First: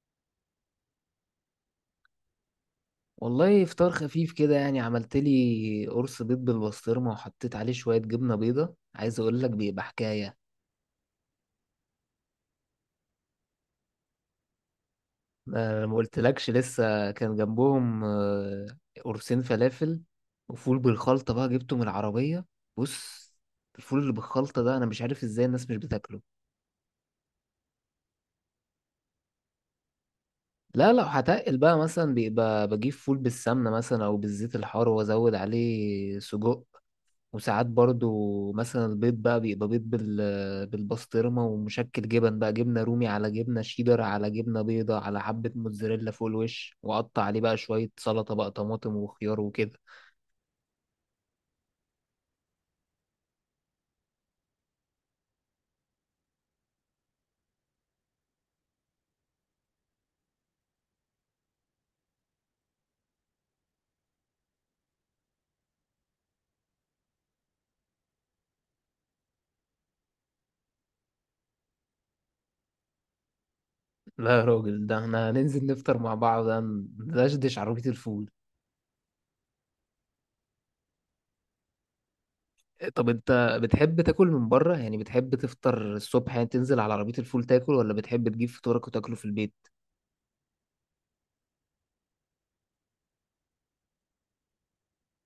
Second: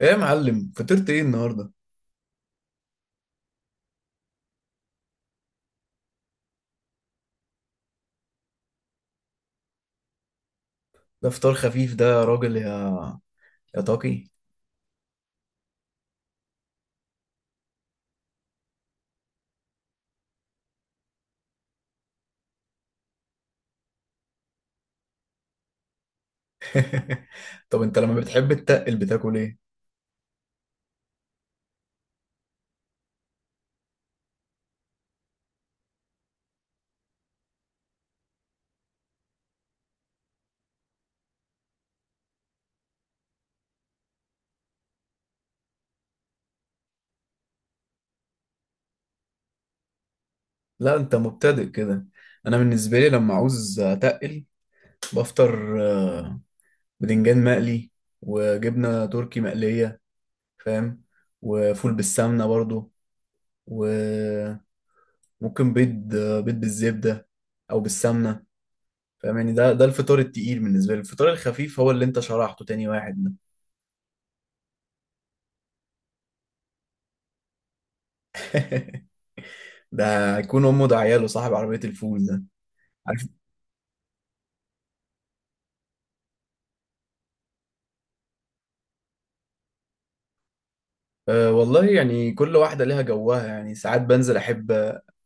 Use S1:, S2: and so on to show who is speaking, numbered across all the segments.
S1: ايه يا معلم، فطرت ايه النهارده؟
S2: والله، فطار خفيف كده. يعني عملت لي قرص بيض بالبسطرمة وحطيت عليه شوية جبنة بيضة. عايز اقول لك بيبقى حكاية.
S1: ده فطار خفيف ده يا راجل؟ يا طاقي.
S2: ما قلتلكش لسه كان جنبهم، قرصين فلافل وفول بالخلطة بقى جبته من العربية. بص، الفول اللي بالخلطة ده انا مش عارف ازاي الناس مش بتاكله.
S1: طب انت لما بتحب تتقل بتاكل ايه؟
S2: لا، لو هتقل بقى مثلا بيبقى بجيب فول بالسمنة مثلا او بالزيت الحار وازود عليه سجق. وساعات برضو مثلا البيض بقى بيبقى بيض بالبسطرمة ومشكل جبن بقى: جبنة رومي على جبنة شيدر على جبنة بيضة على حبة موتزاريلا فوق الوش، وقطع عليه بقى شوية سلطة بقى طماطم وخيار وكده.
S1: لا انت مبتدئ كده. انا بالنسبه لي لما عاوز اتقل بفطر بدنجان مقلي، وجبنه تركي مقليه، فاهم؟ وفول بالسمنه برضو. وممكن بيض، بيض بالزبده او بالسمنه، فاهم؟ يعني ده الفطار التقيل بالنسبه لي. الفطار الخفيف هو اللي انت شرحته، تاني واحد ده.
S2: لا يا راجل، ده احنا هننزل نفطر مع بعض ندشدش عربية الفول.
S1: ده هيكون امه ده عياله صاحب عربيه الفول ده.
S2: طب
S1: عارف،
S2: انت بتحب تاكل من بره؟ يعني بتحب تفطر الصبح يعني تنزل على عربية الفول تاكل، ولا بتحب تجيب فطورك وتاكله في البيت؟
S1: أه والله يعني كل واحدة ليها جوها. يعني ساعات بنزل أحب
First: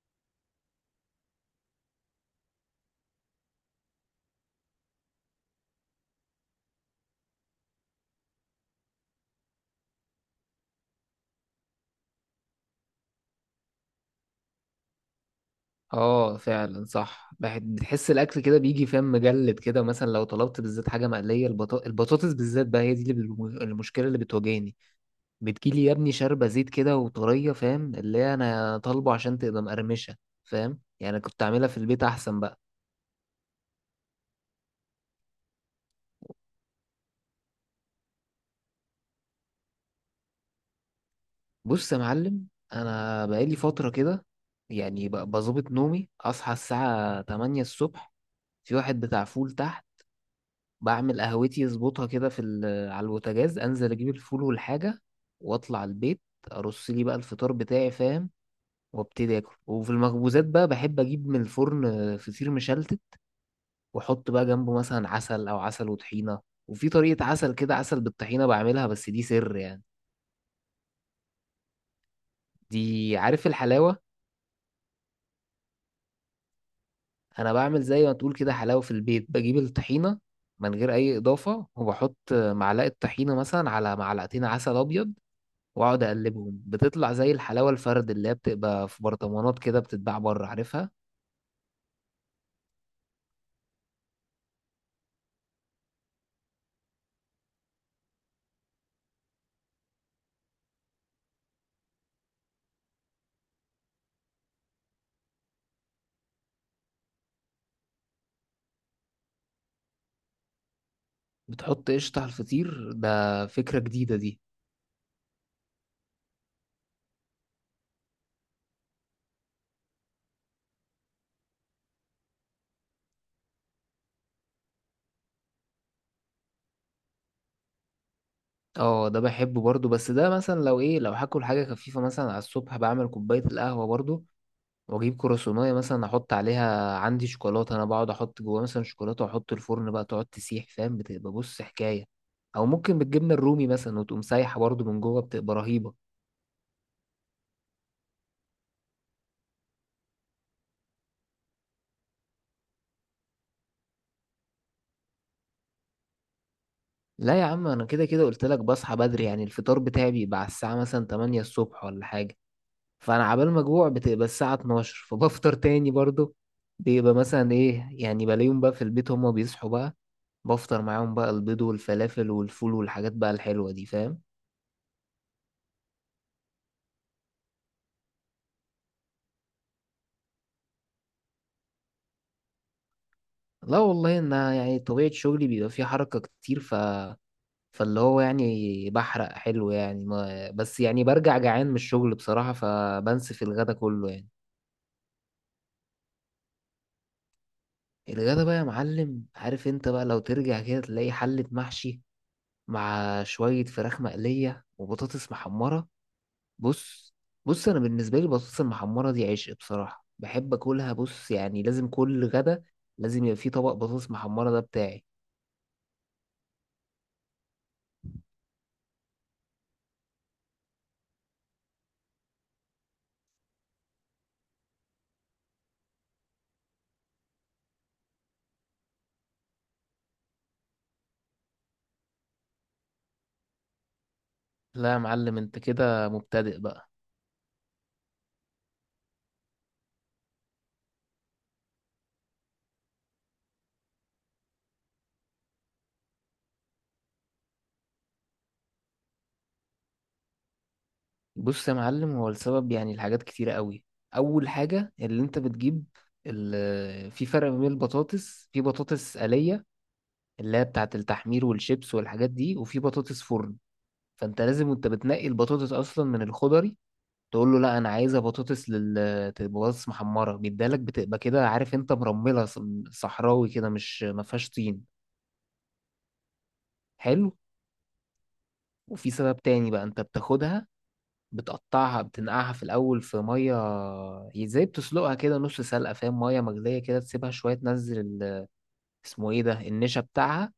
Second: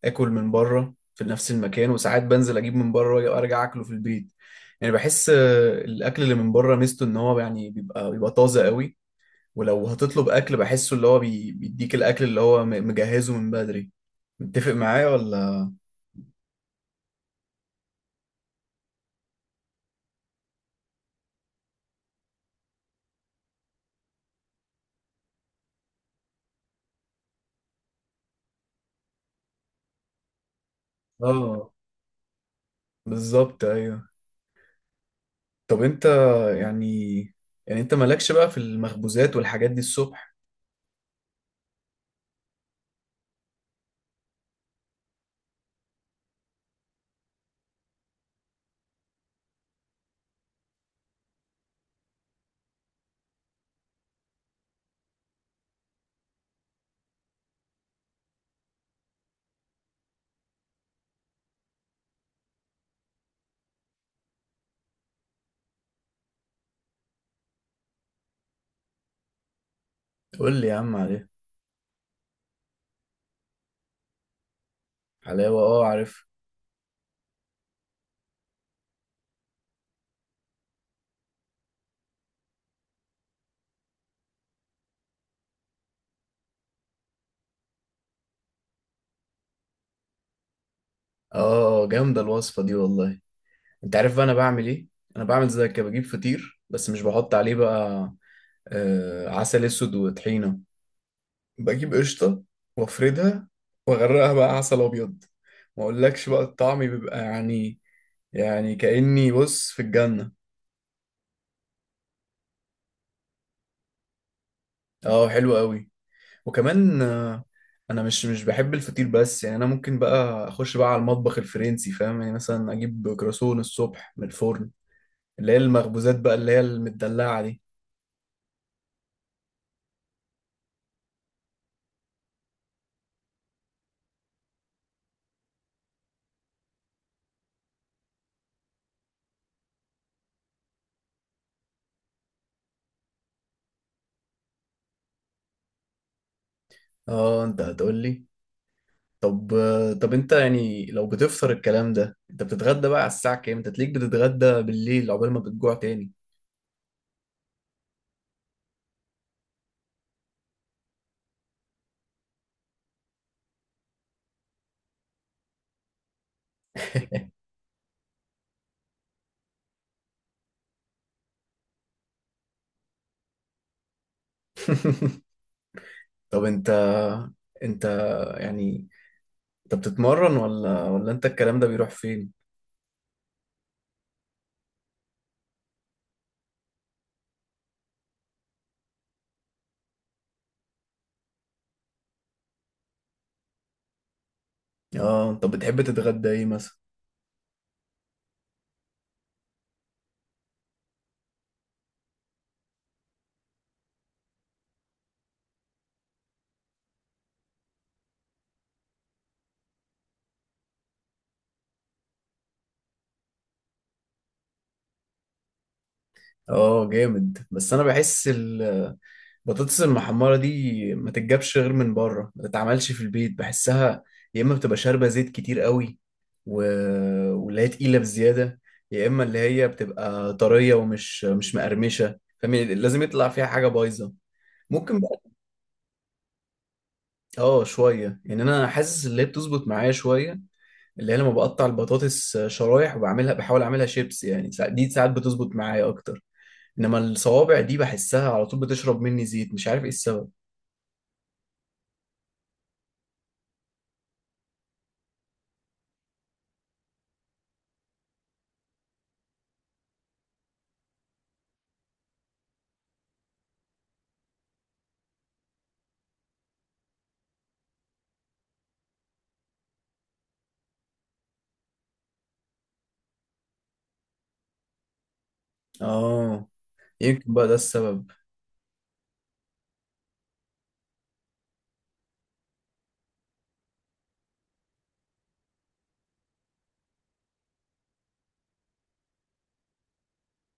S1: آكل من بره في نفس المكان، وساعات بنزل أجيب من بره وأرجع أكله في البيت. يعني بحس الأكل اللي من بره ميزته إن هو يعني بيبقى طازة قوي. ولو هتطلب أكل بحسه اللي هو بيديك الأكل اللي هو مجهزه من بدري. متفق معايا ولا؟
S2: اه، فعلا صح، بتحس الاكل كده بيجي فاهم مجلد كده، مثلا لو طلبت بالذات حاجه مقليه، البطاطس بالذات بقى هي دي اللي المشكله اللي بتواجهني. بتجيلي يا ابني شاربه زيت كده وطريه، فاهم؟ اللي هي انا طالبه عشان تبقى مقرمشه. فاهم؟ يعني كنت اعملها
S1: آه
S2: في البيت احسن بقى.
S1: بالظبط، أيوه. طب أنت يعني، يعني أنت مالكش بقى في المخبوزات والحاجات دي الصبح؟
S2: بص يا معلم، انا بقالي فتره كده، يعني بظبط نومي اصحى الساعه 8 الصبح. في واحد بتاع فول تحت، بعمل قهوتي اظبطها كده على البوتاجاز، انزل اجيب الفول والحاجه واطلع البيت. ارص لي بقى الفطار بتاعي، فاهم؟ وابتدي اكل. وفي المخبوزات بقى بحب اجيب من الفرن فطير مشلتت، واحط بقى جنبه مثلا عسل او عسل وطحينه. وفي طريقه عسل كده، عسل بالطحينه بعملها، بس دي سر يعني.
S1: قول لي يا عم عليها.
S2: دي عارف الحلاوه؟
S1: حلاوة، آه عارف.
S2: انا بعمل زي ما تقول كده حلاوه في البيت، بجيب الطحينه من غير اي اضافه، وبحط معلقه طحينه مثلا على معلقتين عسل ابيض، واقعد اقلبهم، بتطلع زي الحلاوه الفرد اللي هي بتبقى في برطمانات كده بتتباع بره، عارفها؟
S1: اه جامدة الوصفة دي والله. انت عارف بقى انا بعمل ايه؟ انا بعمل زي كده، بجيب فطير بس مش بحط عليه بقى آه عسل اسود وطحينة. بجيب قشطة وافردها واغرقها بقى عسل ابيض. ما اقولكش بقى الطعم بيبقى يعني، يعني كأني بص في الجنة.
S2: بتحط قشطه على الفطير؟ ده فكره جديده دي.
S1: اه حلو قوي. وكمان آه انا مش بحب الفطير، بس يعني انا ممكن بقى اخش بقى على المطبخ الفرنسي، فاهم؟ يعني مثلا اجيب كراسون الصبح من الفرن، اللي هي المخبوزات بقى اللي هي المدلعة دي.
S2: اه، ده بحبه برضو، بس ده مثلا لو ايه، لو هاكل حاجه خفيفه مثلا على الصبح بعمل كوبايه القهوه برضو، واجيب كرواسونيه مثلا احط عليها عندي شوكولاته، انا بقعد احط جواها مثلا شوكولاته واحط الفرن بقى تقعد تسيح، فاهم؟ بتبقى بص حكايه. او ممكن بالجبنه الرومي مثلا وتقوم سايحه برضو من جوه، بتبقى رهيبه.
S1: اه انت هتقول لي. طب، طب انت يعني لو بتفطر الكلام ده، انت بتتغدى بقى على الساعة كام؟ انت تليك بتتغدى بالليل عقبال ما بتجوع تاني؟
S2: لا يا عم، انا كده كده قلت لك بصحى بدري، يعني الفطار بتاعي بيبقى على الساعه مثلا 8 الصبح ولا حاجه. فانا عبال ما اجوع بتبقى الساعه 12، فبفطر تاني برضو. بيبقى مثلا ايه، يعني بلاقيهم بقى في البيت هما بيصحوا بقى، بفطر معاهم بقى البيض والفلافل والفول والحاجات بقى الحلوه دي، فاهم؟
S1: طب انت، انت يعني انت بتتمرن ولا انت الكلام ده بيروح فين؟
S2: لا والله، ان يعني طبيعه شغلي بيبقى فيه حركه كتير، فاللي هو يعني بحرق حلو يعني ما... بس يعني برجع جعان من الشغل بصراحه، فبنسف الغدا كله يعني.
S1: اه طب بتحب تتغدى ايه مثلا؟
S2: الغدا بقى يا معلم، عارف انت بقى لو ترجع كده تلاقي حلة محشي مع شوية فراخ مقلية وبطاطس محمرة. بص، بص، انا بالنسبة لي البطاطس المحمرة دي عشق بصراحة، بحب اكلها. بص يعني لازم كل غدا لازم يبقى فيه طبق بطاطس محمرة، ده بتاعي.
S1: اه جامد، بس انا بحس بطاطس المحمرة دي ما تتجابش غير من بره، ما تتعملش في البيت بحسها يا إما بتبقى شاربة زيت كتير قوي، و... واللي هي تقيلة بزيادة، يا إما اللي هي بتبقى طرية ومش مش مقرمشة، فاهم؟ يعني لازم يطلع فيها حاجة بايظة.
S2: لا يا
S1: ممكن بقى
S2: معلم، انت كده مبتدئ بقى.
S1: اه شوية، يعني أنا حاسس اللي هي بتظبط معايا شوية، اللي هي لما بقطع البطاطس شرايح وبعملها بحاول أعملها شيبس يعني، دي ساعات بتظبط معايا أكتر. إنما الصوابع دي بحسها على طول بتشرب مني زيت، مش عارف إيه السبب.
S2: بص يا معلم، هو السبب يعني الحاجات كتيرة قوي. اول حاجة اللي انت بتجيب، في فرق ما بين البطاطس، في بطاطس آلية اللي هي بتاعة التحمير والشيبس والحاجات دي، وفي بطاطس فرن. فانت لازم وانت بتنقي البطاطس اصلا من الخضري تقول له لا، انا عايزه بطاطس بطاطس محمره، بيدالك بتبقى كده، عارف، انت مرمله صحراوي كده مش ما فيهاش طين.
S1: اه
S2: حلو.
S1: يمكن بقى ده السبب.
S2: وفي سبب تاني بقى، انت بتاخدها بتقطعها، بتنقعها في الاول في ميه. ازاي؟ بتسلقها كده نص سلقه، فاهم؟ ميه مغليه كده تسيبها شويه تنزل اسمه ايه ده، النشا بتاعها.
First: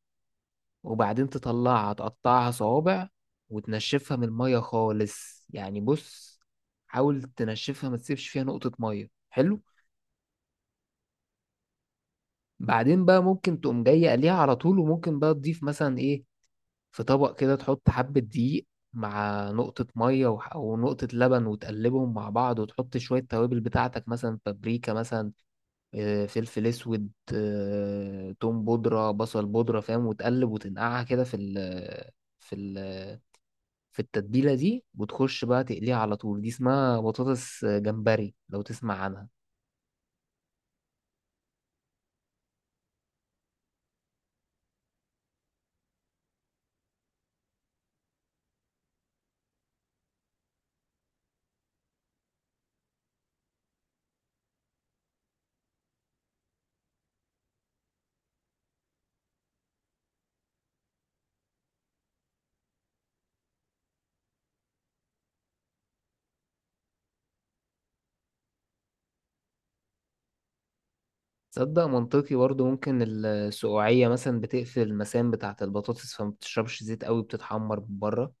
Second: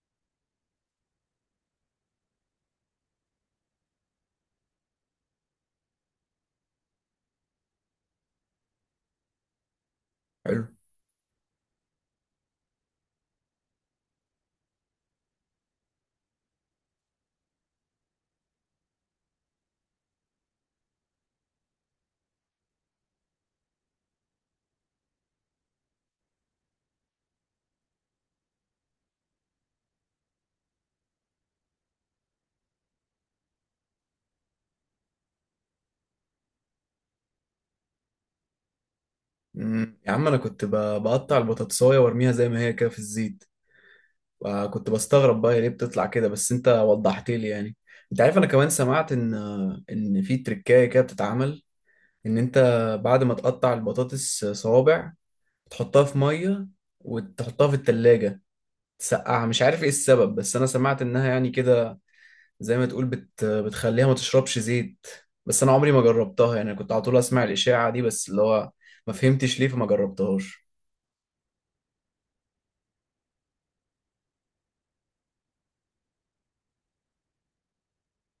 S2: وبعدين تطلعها تقطعها صوابع، وتنشفها من المية خالص، يعني بص، حاول تنشفها ما تسيبش فيها نقطة مية. حلو.
S1: حلو.
S2: بعدين بقى ممكن تقوم جاي قليها على طول، وممكن بقى تضيف مثلا ايه، في طبق كده تحط حبة دقيق مع نقطة مية ونقطة لبن، وتقلبهم مع بعض، وتحط شوية توابل بتاعتك مثلا بابريكا مثلا، فلفل اسود، توم بودرة بصل بودرة، فاهم؟ وتقلب وتنقعها كده في ال في التتبيلة دي، وتخش بقى تقليها على طول. دي اسمها بطاطس جمبري لو تسمع عنها.
S1: يا عم انا كنت بقطع البطاطسايه وارميها زي ما هي كده في الزيت، وكنت بستغرب بقى هي ليه بتطلع كده، بس انت وضحت لي يعني. انت عارف انا كمان سمعت ان، ان في تركايه كده بتتعمل، ان انت بعد ما تقطع البطاطس صوابع تحطها في ميه وتحطها في التلاجة تسقعها. مش عارف ايه السبب، بس انا سمعت انها يعني كده زي ما تقول بتخليها ما تشربش زيت. بس انا عمري ما جربتها، يعني كنت على طول اسمع الاشاعة دي، بس اللي هو ما فهمتش ليه فما جربتهاش.
S2: تصدق منطقي برضو، ممكن السقوعية مثلا بتقفل المسام بتاعة البطاطس فما بتشربش زيت قوي، بتتحمر من بره.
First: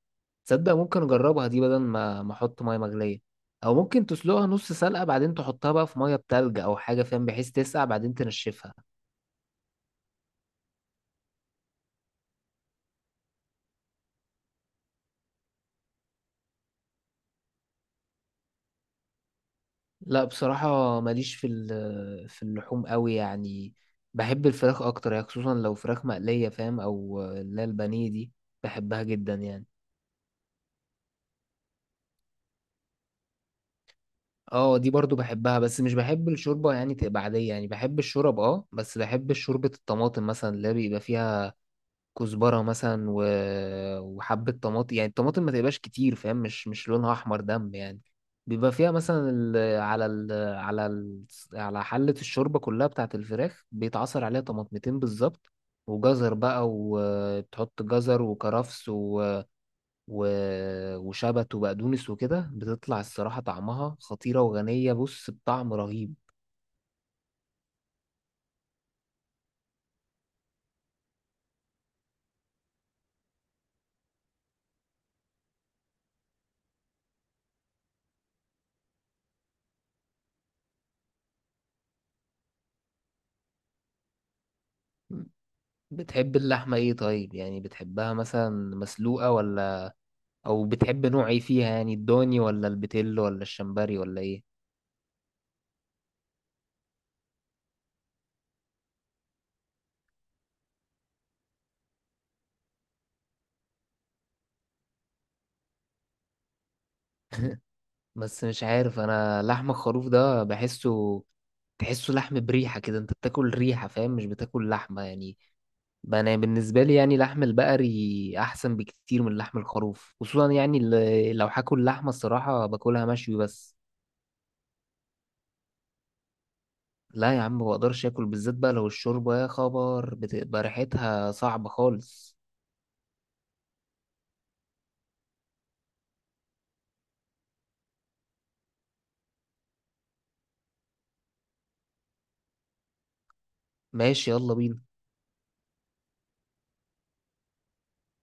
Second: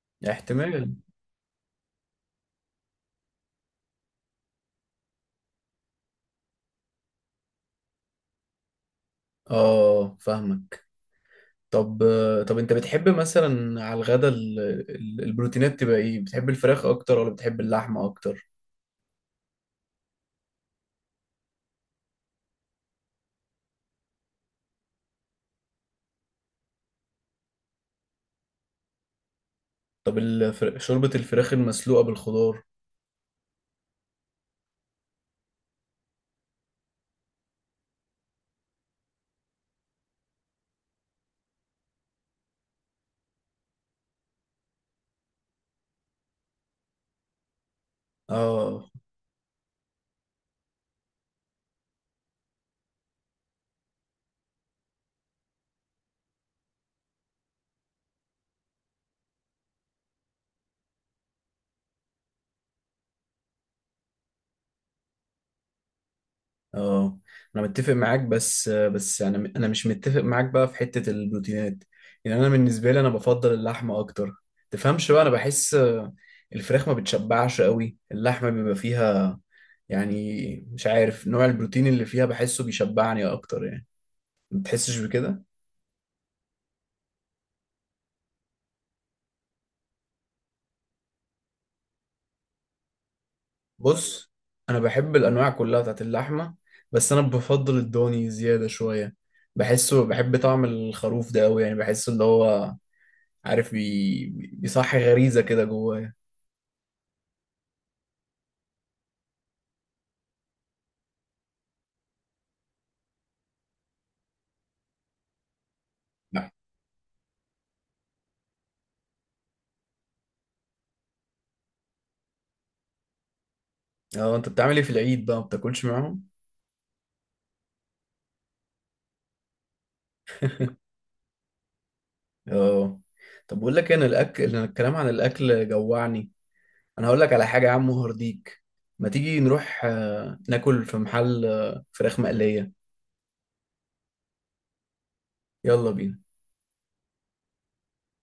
S2: تصدق
S1: احتمال.
S2: ممكن اجربها دي بدل ما احط مية مغلية. او ممكن تسلقها نص سلقة، بعدين تحطها بقى في مية بتلج او حاجة، فاهم؟ بحيث تسقع بعدين تنشفها.
S1: اه فاهمك. طب، طب انت بتحب مثلا على الغدا البروتينات تبقى ايه؟ بتحب الفراخ اكتر ولا بتحب اللحمة اكتر؟
S2: لا بصراحة، ماليش في اللحوم قوي يعني. بحب الفراخ أكتر يعني، خصوصا لو فراخ مقلية، فاهم؟ أو اللي هي البانيه دي، بحبها جدا يعني.
S1: طب شوربة الفراخ المسلوقة بالخضار؟
S2: اه، دي برضو بحبها، بس مش بحب الشوربة يعني تبقى عادية، يعني بحب الشورب اه، بس بحب شوربة الطماطم مثلا اللي بيبقى فيها كزبره مثلا وحبه طماطم. يعني الطماطم ما تبقاش كتير، فاهم؟ مش لونها احمر دم يعني. بيبقى
S1: اه.
S2: فيها مثلا على حله الشوربه كلها بتاعه الفراخ بيتعصر عليها طماطمتين بالظبط، وجزر بقى، وبتحط جزر وكرفس و... وشبت وبقدونس وكده، بتطلع الصراحه طعمها خطيره وغنيه، بص بطعم رهيب.
S1: اه انا متفق معاك، بس بس انا، انا مش متفق معاك بقى في حتة البروتينات. يعني انا بالنسبة لي انا بفضل اللحمة اكتر، تفهمش بقى؟ انا بحس الفراخ ما بتشبعش قوي، اللحمة بيبقى فيها يعني، مش عارف نوع البروتين اللي فيها بحسه بيشبعني اكتر يعني. ما بتحسش بكده؟
S2: بتحب اللحمه ايه طيب؟ يعني بتحبها مثلا مسلوقه او بتحب نوع ايه فيها، يعني الضاني ولا البتيل ولا الشمبري ولا
S1: بص،
S2: ايه؟
S1: انا بحب الانواع كلها بتاعت اللحمة، بس انا بفضل الضاني زيادة شوية. بحسه، بحب طعم الخروف ده قوي يعني، بحسه اللي هو عارف بيصحي غريزة كده جوايا.
S2: بس مش عارف، انا لحم الخروف ده تحسه لحم بريحة كده، انت بتاكل ريحة، فاهم؟ مش بتاكل لحمة يعني. بقى انا
S1: نعم.
S2: بالنسبة لي، يعني لحم البقري احسن بكتير من لحم الخروف. خصوصا يعني لو هاكل لحمة الصراحة باكلها مشوي بس.
S1: اه انت بتعمل ايه في العيد بقى؟ ما بتاكلش معاهم؟
S2: لا يا عم، ما بقدرش اكل، بالذات بقى لو الشوربة، يا خبر بتبقى ريحتها صعبة خالص.
S1: اه طب بقول لك إيه، انا الاكل، أنا الكلام عن الاكل جوعني. انا هقول لك على حاجه يا عم هرديك، ما تيجي نروح ناكل في محل فراخ مقليه.
S2: ماشي، يلا بينا.
S1: يلا بينا.